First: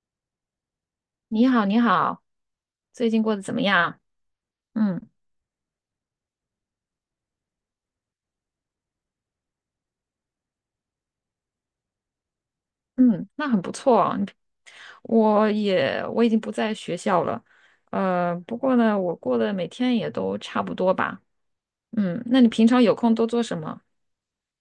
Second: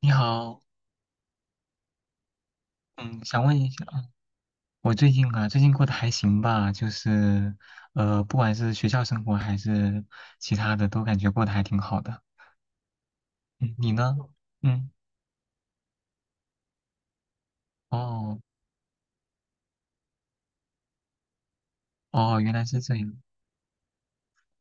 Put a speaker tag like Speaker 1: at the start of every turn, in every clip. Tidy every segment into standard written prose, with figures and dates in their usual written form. Speaker 1: 你好。
Speaker 2: 你好，你好，最近
Speaker 1: 嗯，
Speaker 2: 过得
Speaker 1: 想
Speaker 2: 怎
Speaker 1: 问
Speaker 2: 么
Speaker 1: 一下
Speaker 2: 样？
Speaker 1: 啊。我
Speaker 2: 嗯
Speaker 1: 最近啊，最近过得还行吧？就是，不管是学校生活还是其他的，都感觉过得还挺好的。
Speaker 2: 嗯，那很不
Speaker 1: 嗯，你
Speaker 2: 错
Speaker 1: 呢？
Speaker 2: 哦你。
Speaker 1: 嗯。
Speaker 2: 我也已经不在学校了。
Speaker 1: 哦。
Speaker 2: 不过呢，我过得每天也都差不多吧。嗯，
Speaker 1: 哦，
Speaker 2: 那你
Speaker 1: 原来
Speaker 2: 平
Speaker 1: 是
Speaker 2: 常有
Speaker 1: 这
Speaker 2: 空
Speaker 1: 样。
Speaker 2: 都做什么？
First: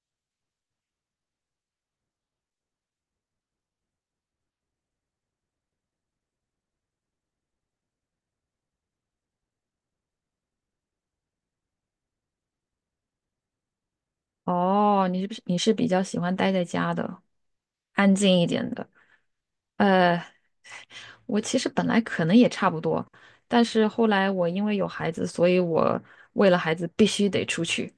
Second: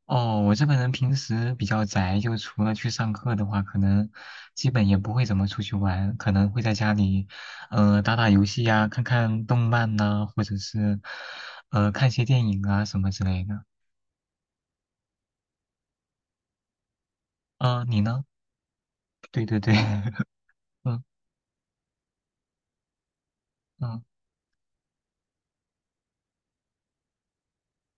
Speaker 1: 哦，我这个人平时比较宅，就除了去上课的话，可能基本也不会怎么出去玩，可能会在家里，打打游戏呀、看看动漫呐、或者是，看些电影啊什么之类的。
Speaker 2: 哦，你是不是你是比较喜欢待在家的，
Speaker 1: 嗯、你
Speaker 2: 安
Speaker 1: 呢？
Speaker 2: 静一点的？
Speaker 1: 对对对。
Speaker 2: 呃，
Speaker 1: 嗯
Speaker 2: 我其实本来可能也差不多，但是
Speaker 1: 嗯。
Speaker 2: 后来我因为有孩子，所以我为了孩子必须得出去。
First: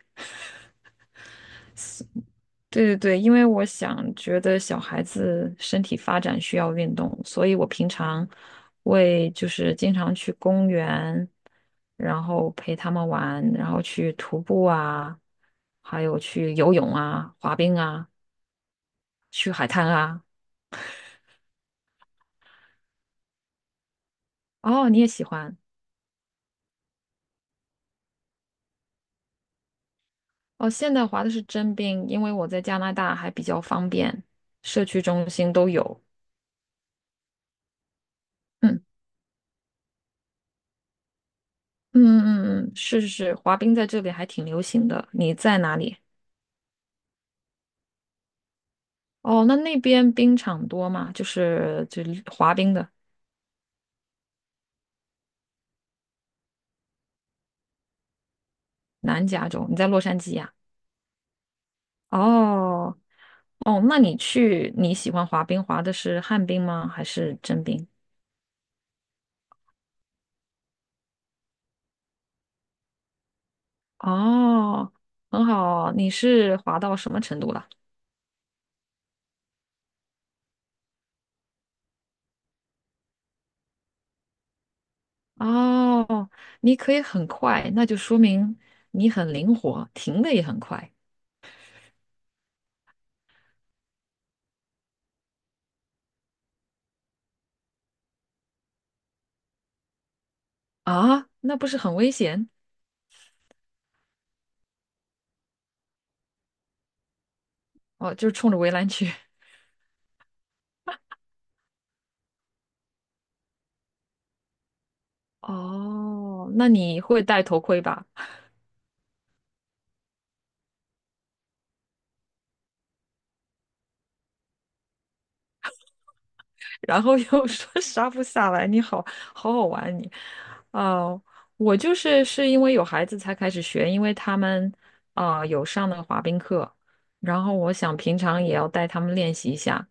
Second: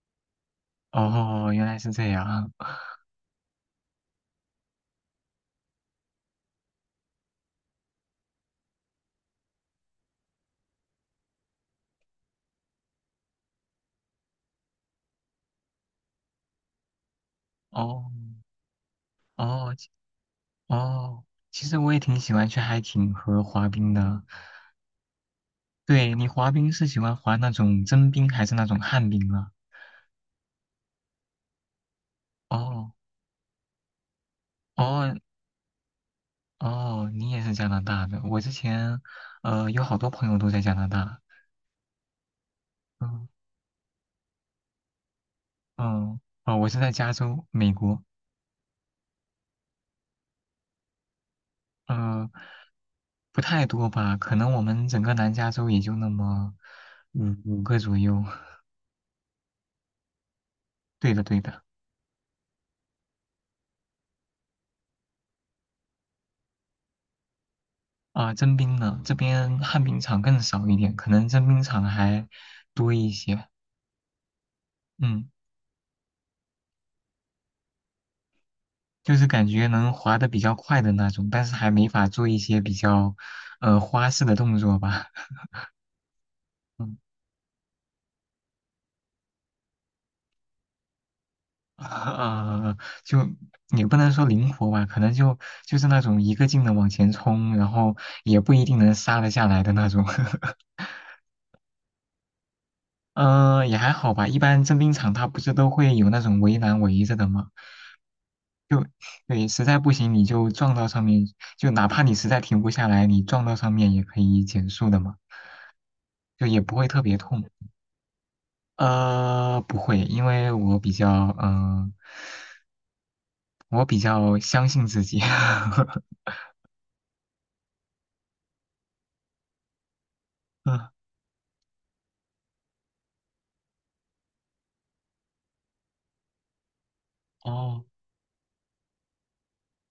Speaker 1: 哦，原来是这样。
Speaker 2: 对对对，因为我想觉得小孩子身体发展需要运动，所以我平常会就是经常去公园，然后陪他们玩，然后去徒步啊，还有去游泳啊、滑冰啊、
Speaker 1: 哦。
Speaker 2: 去海
Speaker 1: 哦。
Speaker 2: 滩啊。
Speaker 1: 哦，其实我也挺喜欢去海景和滑冰的。
Speaker 2: 哦，你也喜欢？
Speaker 1: 对，你滑冰是喜欢滑那种真冰还是那种旱冰啊？
Speaker 2: 哦，现在滑的是真冰，因为我在加拿
Speaker 1: 哦。
Speaker 2: 大还比较方便，社区
Speaker 1: 哦。
Speaker 2: 中心都有。
Speaker 1: 哦，你也是加拿大的。我之
Speaker 2: 嗯
Speaker 1: 前，有好多朋友都在加拿大。
Speaker 2: 嗯嗯嗯，嗯，是是
Speaker 1: 嗯
Speaker 2: 是，滑冰在这里还挺流行的。你在哪里？
Speaker 1: 嗯。哦，我是在加州，美国。
Speaker 2: 哦，那那边冰场多吗？就是
Speaker 1: 嗯，
Speaker 2: 滑冰的。
Speaker 1: 不太多吧，可能我们整个南加州也就那么五个左右。
Speaker 2: 南加州。你在洛杉矶呀。
Speaker 1: 对的，对的。
Speaker 2: 哦哦，那你喜欢滑冰，滑的是旱冰吗？还是真冰？
Speaker 1: 啊，征兵呢，这边旱冰场更少一点，可能征兵场还多一些。
Speaker 2: 哦，
Speaker 1: 嗯，
Speaker 2: 很好，你是滑到什么程度了？
Speaker 1: 就是感觉能滑得比较快的那种，但是还没法做一些比较花式的动作吧。
Speaker 2: 哦，你可
Speaker 1: 嗯，
Speaker 2: 以很快，那就说明你很灵活，停的也很快。
Speaker 1: 呃，就也不能说灵活吧，可能就是那种一个劲的往前冲，然后也不一定能刹得下来的那种。
Speaker 2: 啊，那不是很危险？
Speaker 1: 也还好吧，一般征兵场它不是都会有那种围栏围着的吗？
Speaker 2: 哦，就是冲着围
Speaker 1: 就
Speaker 2: 栏去。
Speaker 1: 对，实在不行你就撞到上面，就哪怕你实在停不下来，你撞到上面也可以减速的嘛，就
Speaker 2: 哦，
Speaker 1: 也
Speaker 2: 那
Speaker 1: 不会特
Speaker 2: 你
Speaker 1: 别
Speaker 2: 会戴
Speaker 1: 痛。
Speaker 2: 头盔吧？
Speaker 1: 不会，因为我比较相信自己。
Speaker 2: 然后又 说杀不下来，你好好好玩你。
Speaker 1: 嗯。
Speaker 2: 哦、我就是是因为有孩子才开始学，因为他们啊、有上那个滑冰课，然后我
Speaker 1: 哦。
Speaker 2: 想平常也要带他们练习一下。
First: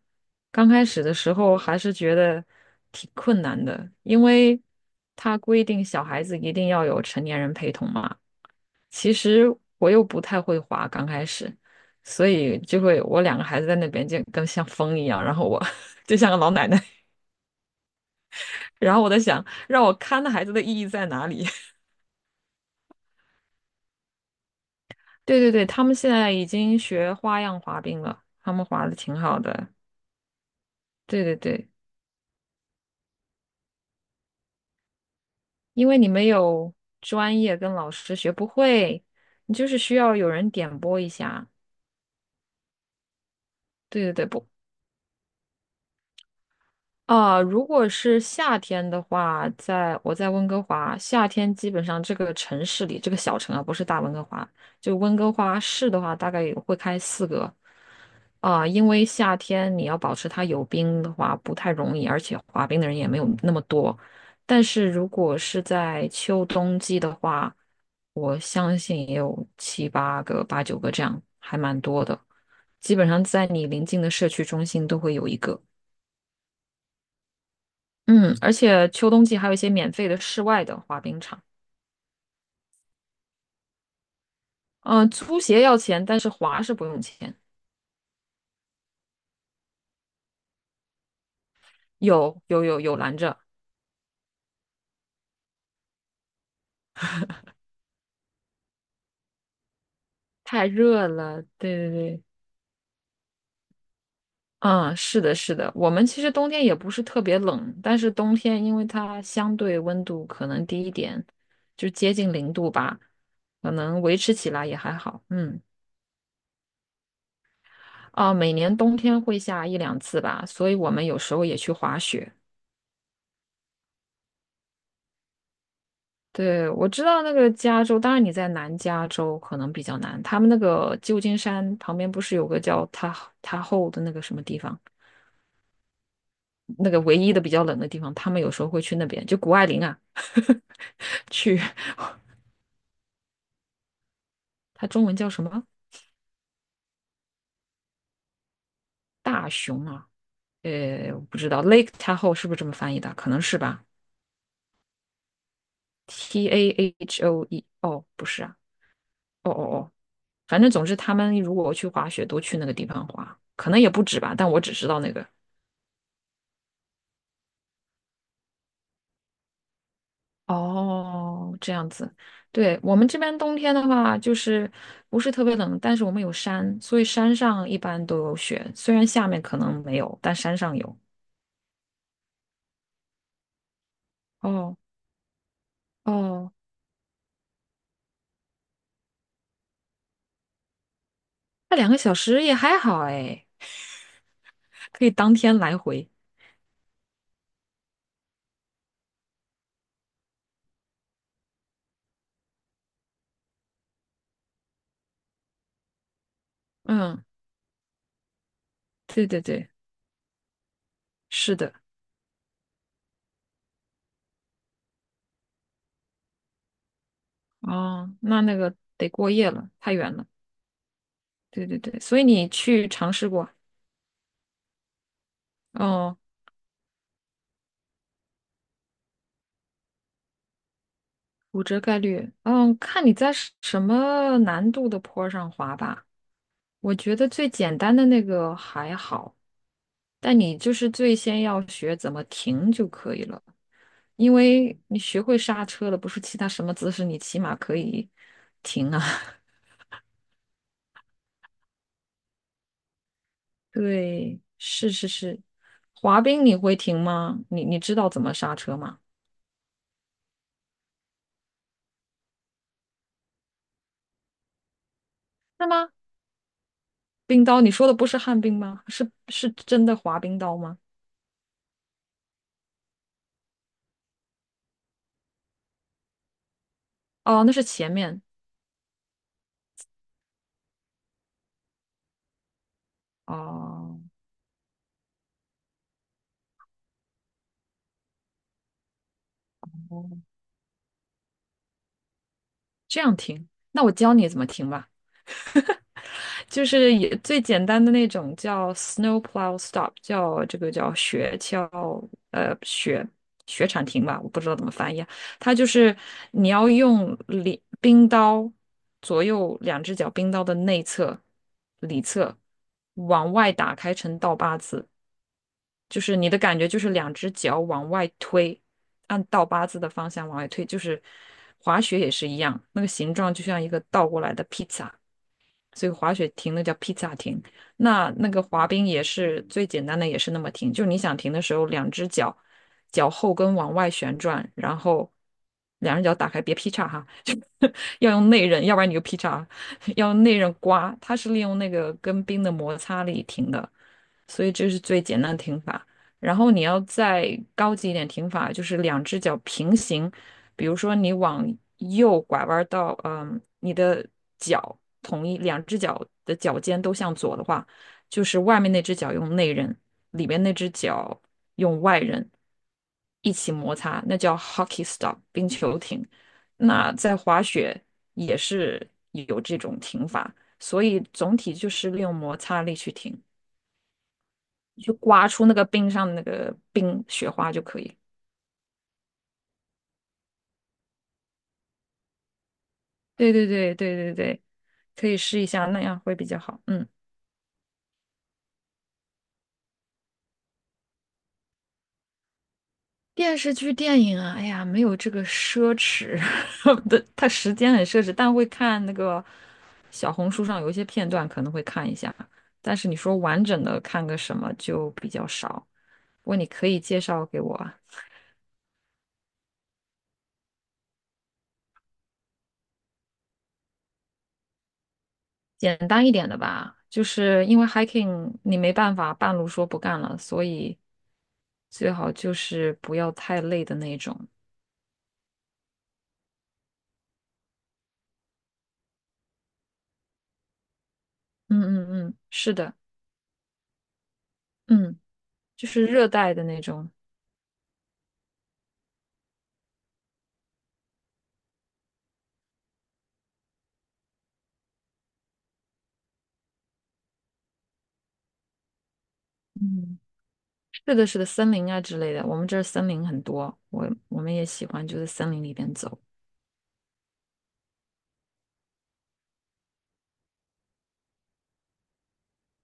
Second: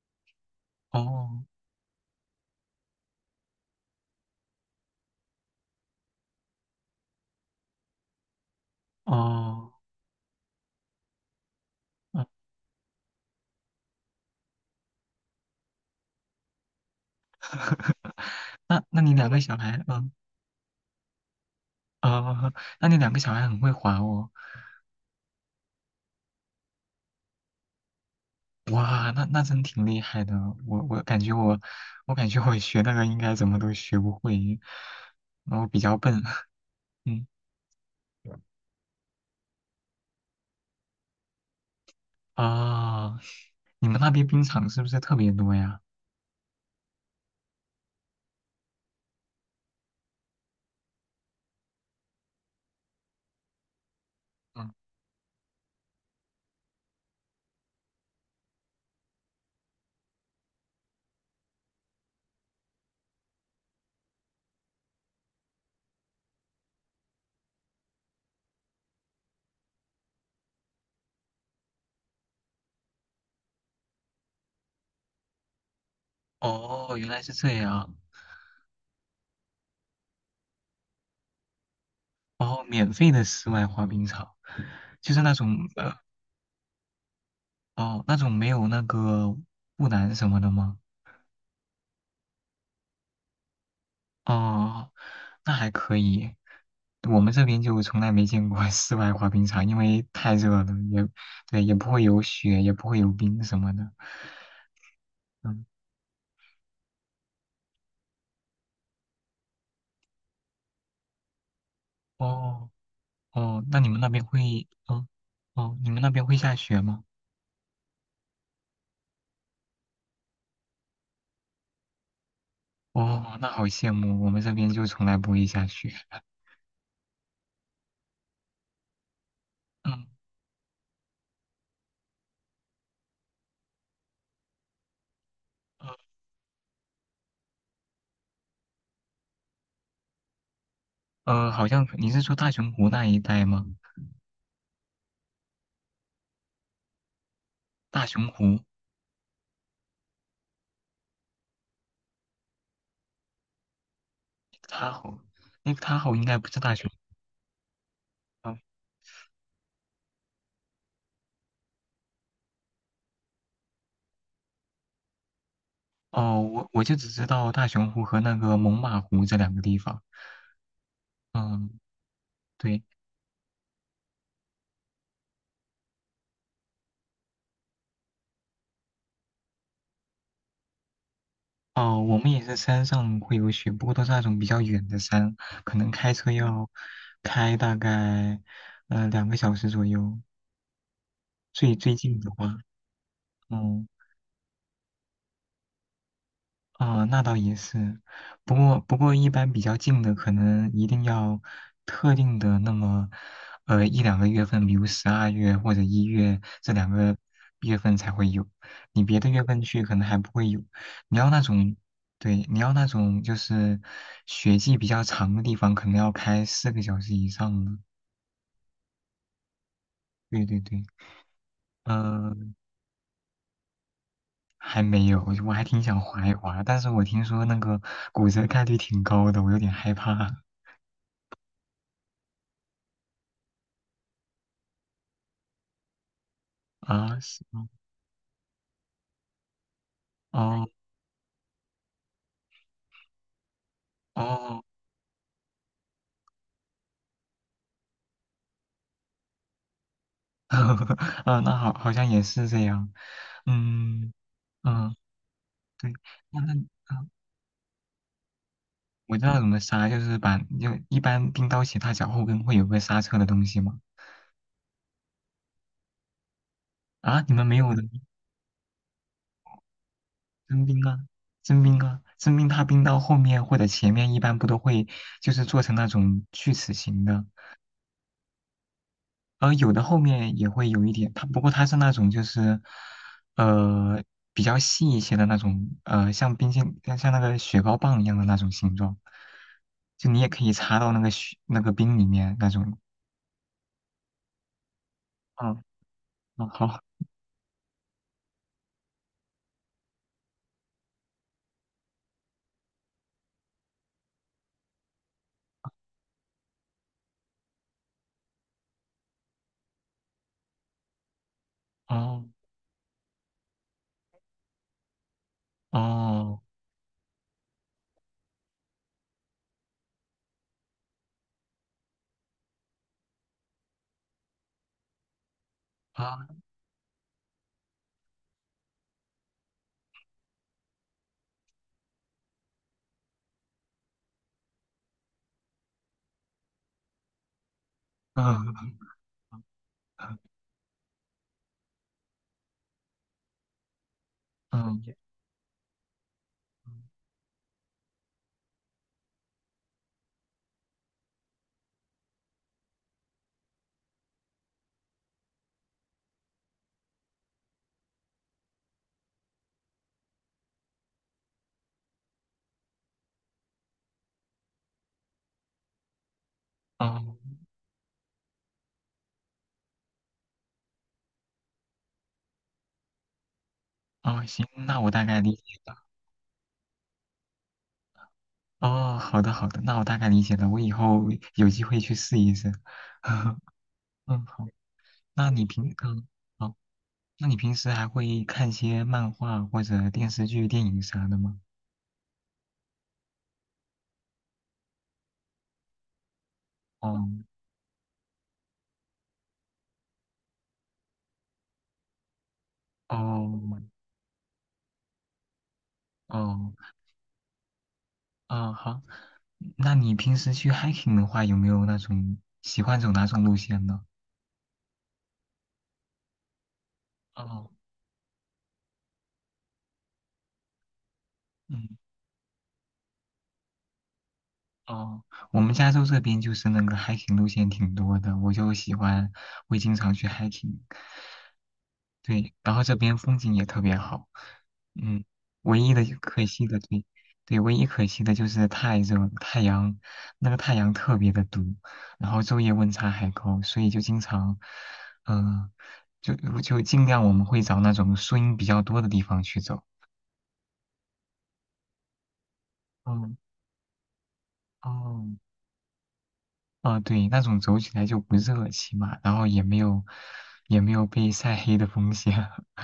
Speaker 2: 刚开始的时
Speaker 1: 哦。
Speaker 2: 候还是觉得挺困难的，因为他规定小孩子一定要有成年人陪同嘛。其实
Speaker 1: 哦。
Speaker 2: 我又不太会滑，刚开始，
Speaker 1: 嗯。
Speaker 2: 所以就会我两个孩子在那边就跟像风一样，然后我 就像个老奶奶。
Speaker 1: 那
Speaker 2: 然
Speaker 1: 那
Speaker 2: 后我
Speaker 1: 你
Speaker 2: 在
Speaker 1: 两个
Speaker 2: 想，
Speaker 1: 小孩，
Speaker 2: 让我
Speaker 1: 嗯。
Speaker 2: 看的孩子的意义在哪里？
Speaker 1: 哦，那你两个小孩很会滑哦。
Speaker 2: 对对对，他们现在已经学花样滑冰了，他们滑的
Speaker 1: 哇，
Speaker 2: 挺
Speaker 1: 那
Speaker 2: 好
Speaker 1: 那真
Speaker 2: 的。
Speaker 1: 挺厉害的。我我感
Speaker 2: 对
Speaker 1: 觉
Speaker 2: 对
Speaker 1: 我，
Speaker 2: 对，
Speaker 1: 我感觉我学那个应该怎么都学不会，然后比
Speaker 2: 因
Speaker 1: 较
Speaker 2: 为你
Speaker 1: 笨。
Speaker 2: 没 有
Speaker 1: 嗯
Speaker 2: 专业跟老师学不会，你就是需要有人点拨一下。
Speaker 1: 啊，你们
Speaker 2: 对
Speaker 1: 那
Speaker 2: 对
Speaker 1: 边
Speaker 2: 对，
Speaker 1: 冰
Speaker 2: 不，
Speaker 1: 场是不是特别多呀？
Speaker 2: 啊、如果是夏天的话，在温哥华，夏天基本上这个城市里，这个小城啊，不是大温哥华，
Speaker 1: 嗯。
Speaker 2: 就温哥华市的话，大概也会开四个。因为夏天你要保持它有冰的话不太容易，而且滑冰的人也没有那么多。但是如果是在秋冬季的话，我相信也有七八个、八九个这样，还蛮多的。基本上在你临近的社区中心都会有一个。
Speaker 1: 哦，原来是这样。
Speaker 2: 嗯，而且秋冬季还有一些免费的室外的滑冰场。
Speaker 1: 哦，免费的室外滑冰场，
Speaker 2: 嗯、
Speaker 1: 就是那
Speaker 2: 租
Speaker 1: 种
Speaker 2: 鞋要钱，但是滑是不用钱。
Speaker 1: 哦，那种没有那个护栏什么的吗？
Speaker 2: 有有有有拦着。
Speaker 1: 哦，那还可以。我们这边就从来没见过 室外滑冰场，因为太热了，
Speaker 2: 太
Speaker 1: 也
Speaker 2: 热了。
Speaker 1: 对，也
Speaker 2: 对
Speaker 1: 不
Speaker 2: 对
Speaker 1: 会有
Speaker 2: 对。
Speaker 1: 雪，也不会有冰什么的。
Speaker 2: 嗯，是的，是
Speaker 1: 嗯。
Speaker 2: 的，我们其实冬天也不是特别冷，但是冬天因为它相对温度可能低一点，就接近零
Speaker 1: 哦
Speaker 2: 度吧，
Speaker 1: 哦，
Speaker 2: 可
Speaker 1: 那你们
Speaker 2: 能
Speaker 1: 那
Speaker 2: 维
Speaker 1: 边
Speaker 2: 持起来
Speaker 1: 会，
Speaker 2: 也还
Speaker 1: 嗯，
Speaker 2: 好。嗯，
Speaker 1: 哦，你们那边会下雪吗？
Speaker 2: 啊，每年冬天会下一两次吧，所以我们有时候也去滑雪。
Speaker 1: 哦，那好羡慕，我们这边就从来不会下雪。
Speaker 2: 对，我知道那个加州，当然你在南加州可能比较
Speaker 1: 嗯，
Speaker 2: 难，他们那个旧金山旁边不是有个叫塔后的那个什么地方，
Speaker 1: 呃，
Speaker 2: 那个唯一的比较冷的地方，他们有时候会去那边，就谷爱凌啊，去。
Speaker 1: 好像你是说大熊湖那一带吗？
Speaker 2: 它中文叫什么？
Speaker 1: 大熊湖，Lake
Speaker 2: 大熊啊？我不知道 Lake Tahoe 是不是这么翻译的？可能是吧。
Speaker 1: Tahoe Tahoe 应该不
Speaker 2: T
Speaker 1: 是
Speaker 2: A
Speaker 1: 大熊。
Speaker 2: H O E 哦，不是啊。哦哦哦，反正总之他们如果去滑雪都去那个地方滑，可能也不止吧，但我只知道那个。
Speaker 1: 哦，我就只知道大熊湖和那个猛犸湖这2个地方。
Speaker 2: 哦，
Speaker 1: 嗯，
Speaker 2: 这样子。对，
Speaker 1: 对。
Speaker 2: 我们这边冬天的话，就是不是特别冷，但是我们有山，所以山上一般都有雪。虽然下面可能没有，但山上有。
Speaker 1: 哦，我们也是山上会有雪，不过都是那种比较
Speaker 2: 哦
Speaker 1: 远的山，可能开车
Speaker 2: 哦，
Speaker 1: 要开大概2个小时左右。最
Speaker 2: 那两
Speaker 1: 最
Speaker 2: 个小
Speaker 1: 近的
Speaker 2: 时也
Speaker 1: 话，
Speaker 2: 还好哎，
Speaker 1: 嗯。
Speaker 2: 可以当天来回。
Speaker 1: 啊、那倒也是，不过一般比较近的，可能一定要特定的那么，一两个月份，比如12月或者1月这两个
Speaker 2: 嗯，
Speaker 1: 月份才会有，你别
Speaker 2: 对
Speaker 1: 的
Speaker 2: 对
Speaker 1: 月份
Speaker 2: 对，
Speaker 1: 去可能还不会有。你要那
Speaker 2: 是的。
Speaker 1: 种，对，你要那种就是雪季比较长的地方，可能要开4个小时以上的。
Speaker 2: 哦，那那个得过夜了，太远了。
Speaker 1: 对对对，
Speaker 2: 对对对，所以你
Speaker 1: 呃，
Speaker 2: 去尝试过？
Speaker 1: 还没有，我还挺想
Speaker 2: 哦，
Speaker 1: 滑一滑，但是我听说那个骨折概率挺高的，我有点害怕
Speaker 2: 骨折概率，嗯，看你在什么难度的坡上滑吧。我觉
Speaker 1: 啊。
Speaker 2: 得
Speaker 1: 是。
Speaker 2: 最简单的那个还好，但你
Speaker 1: 哦
Speaker 2: 就是最先要学怎么停就可以了，因
Speaker 1: 哦。
Speaker 2: 为你学会刹车了，不是其他什么姿势，你起码可以停啊。
Speaker 1: 啊，那好，好像也是这样。嗯
Speaker 2: 对，是
Speaker 1: 嗯。
Speaker 2: 是是，
Speaker 1: 对。
Speaker 2: 滑
Speaker 1: 那
Speaker 2: 冰
Speaker 1: 那
Speaker 2: 你会停
Speaker 1: 啊，
Speaker 2: 吗？你知道怎么刹车吗？
Speaker 1: 我知道怎么刹，就是一般冰刀鞋踏脚后跟会有个刹车的东西吗？
Speaker 2: 是吗？
Speaker 1: 啊，你
Speaker 2: 冰
Speaker 1: 们没
Speaker 2: 刀，你
Speaker 1: 有的，
Speaker 2: 说的不是旱冰吗？是真的滑冰刀
Speaker 1: 真
Speaker 2: 吗？
Speaker 1: 冰啊，真冰啊，真冰它冰刀后面或者前面一般不都会就是做成那种锯齿形的。
Speaker 2: 哦，那是前面。
Speaker 1: 有的后面也会有一点，它不过它是那种就是，
Speaker 2: 哦，
Speaker 1: 呃，比较细一些的那种，像冰淇像像那个雪糕棒一样的那种形状，就你也可以插到那个雪那个冰里面那种。
Speaker 2: 这样停。那我教你怎么停吧，
Speaker 1: 嗯嗯。
Speaker 2: 就
Speaker 1: 好。
Speaker 2: 是也最简单的那种叫 snow plow stop，叫这个叫雪橇呃雪雪铲停吧，我不知道怎么翻译啊。它就是你要用里冰刀左右两只脚冰刀的内侧、里
Speaker 1: 哦
Speaker 2: 侧往外打开成倒八字。就是你的
Speaker 1: 哦
Speaker 2: 感觉就是两只脚往外推，按倒八字的方向往外推，就是滑雪也是一样，那个形状就像一个倒过来的披萨。所以滑雪
Speaker 1: 啊。
Speaker 2: 停那叫披萨停。那那个滑冰也是最简单的，也是那么停，就你想停的时候，两只脚脚后跟往外旋转，然后两只脚打开，别劈叉哈，就要用内刃，要不然你
Speaker 1: 嗯
Speaker 2: 就劈叉，要用内刃刮。它是利用那个跟冰的摩擦力停的，所以这是
Speaker 1: 嗯。
Speaker 2: 最简单的停法。然后你要再高级一点停法，就是两只脚平行，比如说你往右拐弯到，嗯，你的脚同一两只脚的脚尖都向左的话，就是外面那只脚用内刃，里面那只脚用外刃一起摩擦，那叫 hockey stop 冰球停。那
Speaker 1: 哦
Speaker 2: 在滑雪也是有这种停法，所以总体就是利用摩擦力去停，
Speaker 1: 哦，行，那我
Speaker 2: 去
Speaker 1: 大概
Speaker 2: 刮
Speaker 1: 理
Speaker 2: 出那
Speaker 1: 解
Speaker 2: 个
Speaker 1: 了。
Speaker 2: 冰上的那个冰雪花就可以。
Speaker 1: 哦，好的好的，那我大概理解了，我以后有机会去试一试。
Speaker 2: 对 对对对对
Speaker 1: 嗯，
Speaker 2: 对，
Speaker 1: 好。
Speaker 2: 可以
Speaker 1: 那
Speaker 2: 试
Speaker 1: 你
Speaker 2: 一下，
Speaker 1: 平
Speaker 2: 那样
Speaker 1: 嗯。
Speaker 2: 会比较
Speaker 1: 好
Speaker 2: 好。嗯。
Speaker 1: 那你平时还会看些漫画或者电视剧、电影啥的吗？
Speaker 2: 电视剧、电影啊，哎呀，没有这个奢侈 的，它
Speaker 1: 哦
Speaker 2: 时间很奢侈，但会看那个小红书上有一些片段，可能会看一下。但是你说完
Speaker 1: 哦
Speaker 2: 整的看个什么就比较少。不过你
Speaker 1: 哦
Speaker 2: 可以介绍给我啊。
Speaker 1: 哦，好。那你平时去 hiking 的话，有没有那种喜欢走哪种路线呢？
Speaker 2: 简单一点的吧，就是
Speaker 1: 哦。
Speaker 2: 因为 hiking 你没办法半路说不干了，所以
Speaker 1: 嗯。
Speaker 2: 最好就是不要太累的那种。
Speaker 1: 哦，我们加州这边就是那个 hiking 路线挺多的，我就喜欢，会经常去 hiking。
Speaker 2: 嗯嗯嗯，
Speaker 1: 对，然
Speaker 2: 是
Speaker 1: 后
Speaker 2: 的，
Speaker 1: 这边风景也特别好，
Speaker 2: 嗯，
Speaker 1: 嗯，唯
Speaker 2: 就
Speaker 1: 一的
Speaker 2: 是热
Speaker 1: 可
Speaker 2: 带的
Speaker 1: 惜的，
Speaker 2: 那
Speaker 1: 对，
Speaker 2: 种。
Speaker 1: 对，唯一可惜的就是太热了那个太阳特别的毒，然后昼夜温差还高，所以就经常，嗯、就就尽量我们会找那种树荫比较多的地方去走。
Speaker 2: 嗯。是的，是的，森林啊之类的，我们这儿森林
Speaker 1: 嗯。
Speaker 2: 很多，我们也喜欢就
Speaker 1: 哦。
Speaker 2: 在森林里边走。
Speaker 1: 啊，对，那种走起来就不热，起码，然后也没有被晒黑的风险。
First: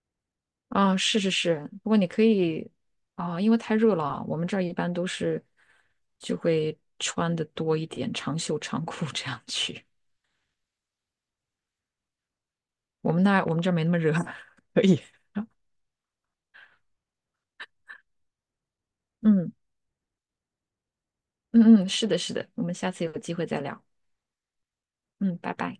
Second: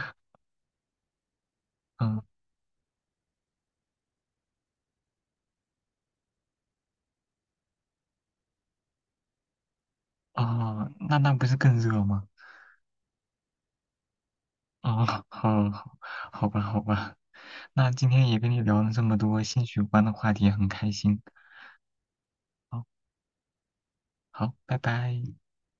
Speaker 2: 啊，是是是，不过你
Speaker 1: 嗯。
Speaker 2: 可以。啊，因为太热了啊，我们这儿一般都是就会穿的多一点，长袖长裤这样去。
Speaker 1: 哦，那不是更热吗？
Speaker 2: 我们这儿没那么热。
Speaker 1: 哦，好，好，好吧，好吧，那今天也跟你聊了这么 多
Speaker 2: 嗯
Speaker 1: 兴趣有关的话题，很开心。
Speaker 2: 嗯嗯，是的，是的，我们
Speaker 1: 好，
Speaker 2: 下次有机会再聊。
Speaker 1: 好，拜拜。
Speaker 2: 嗯，拜拜。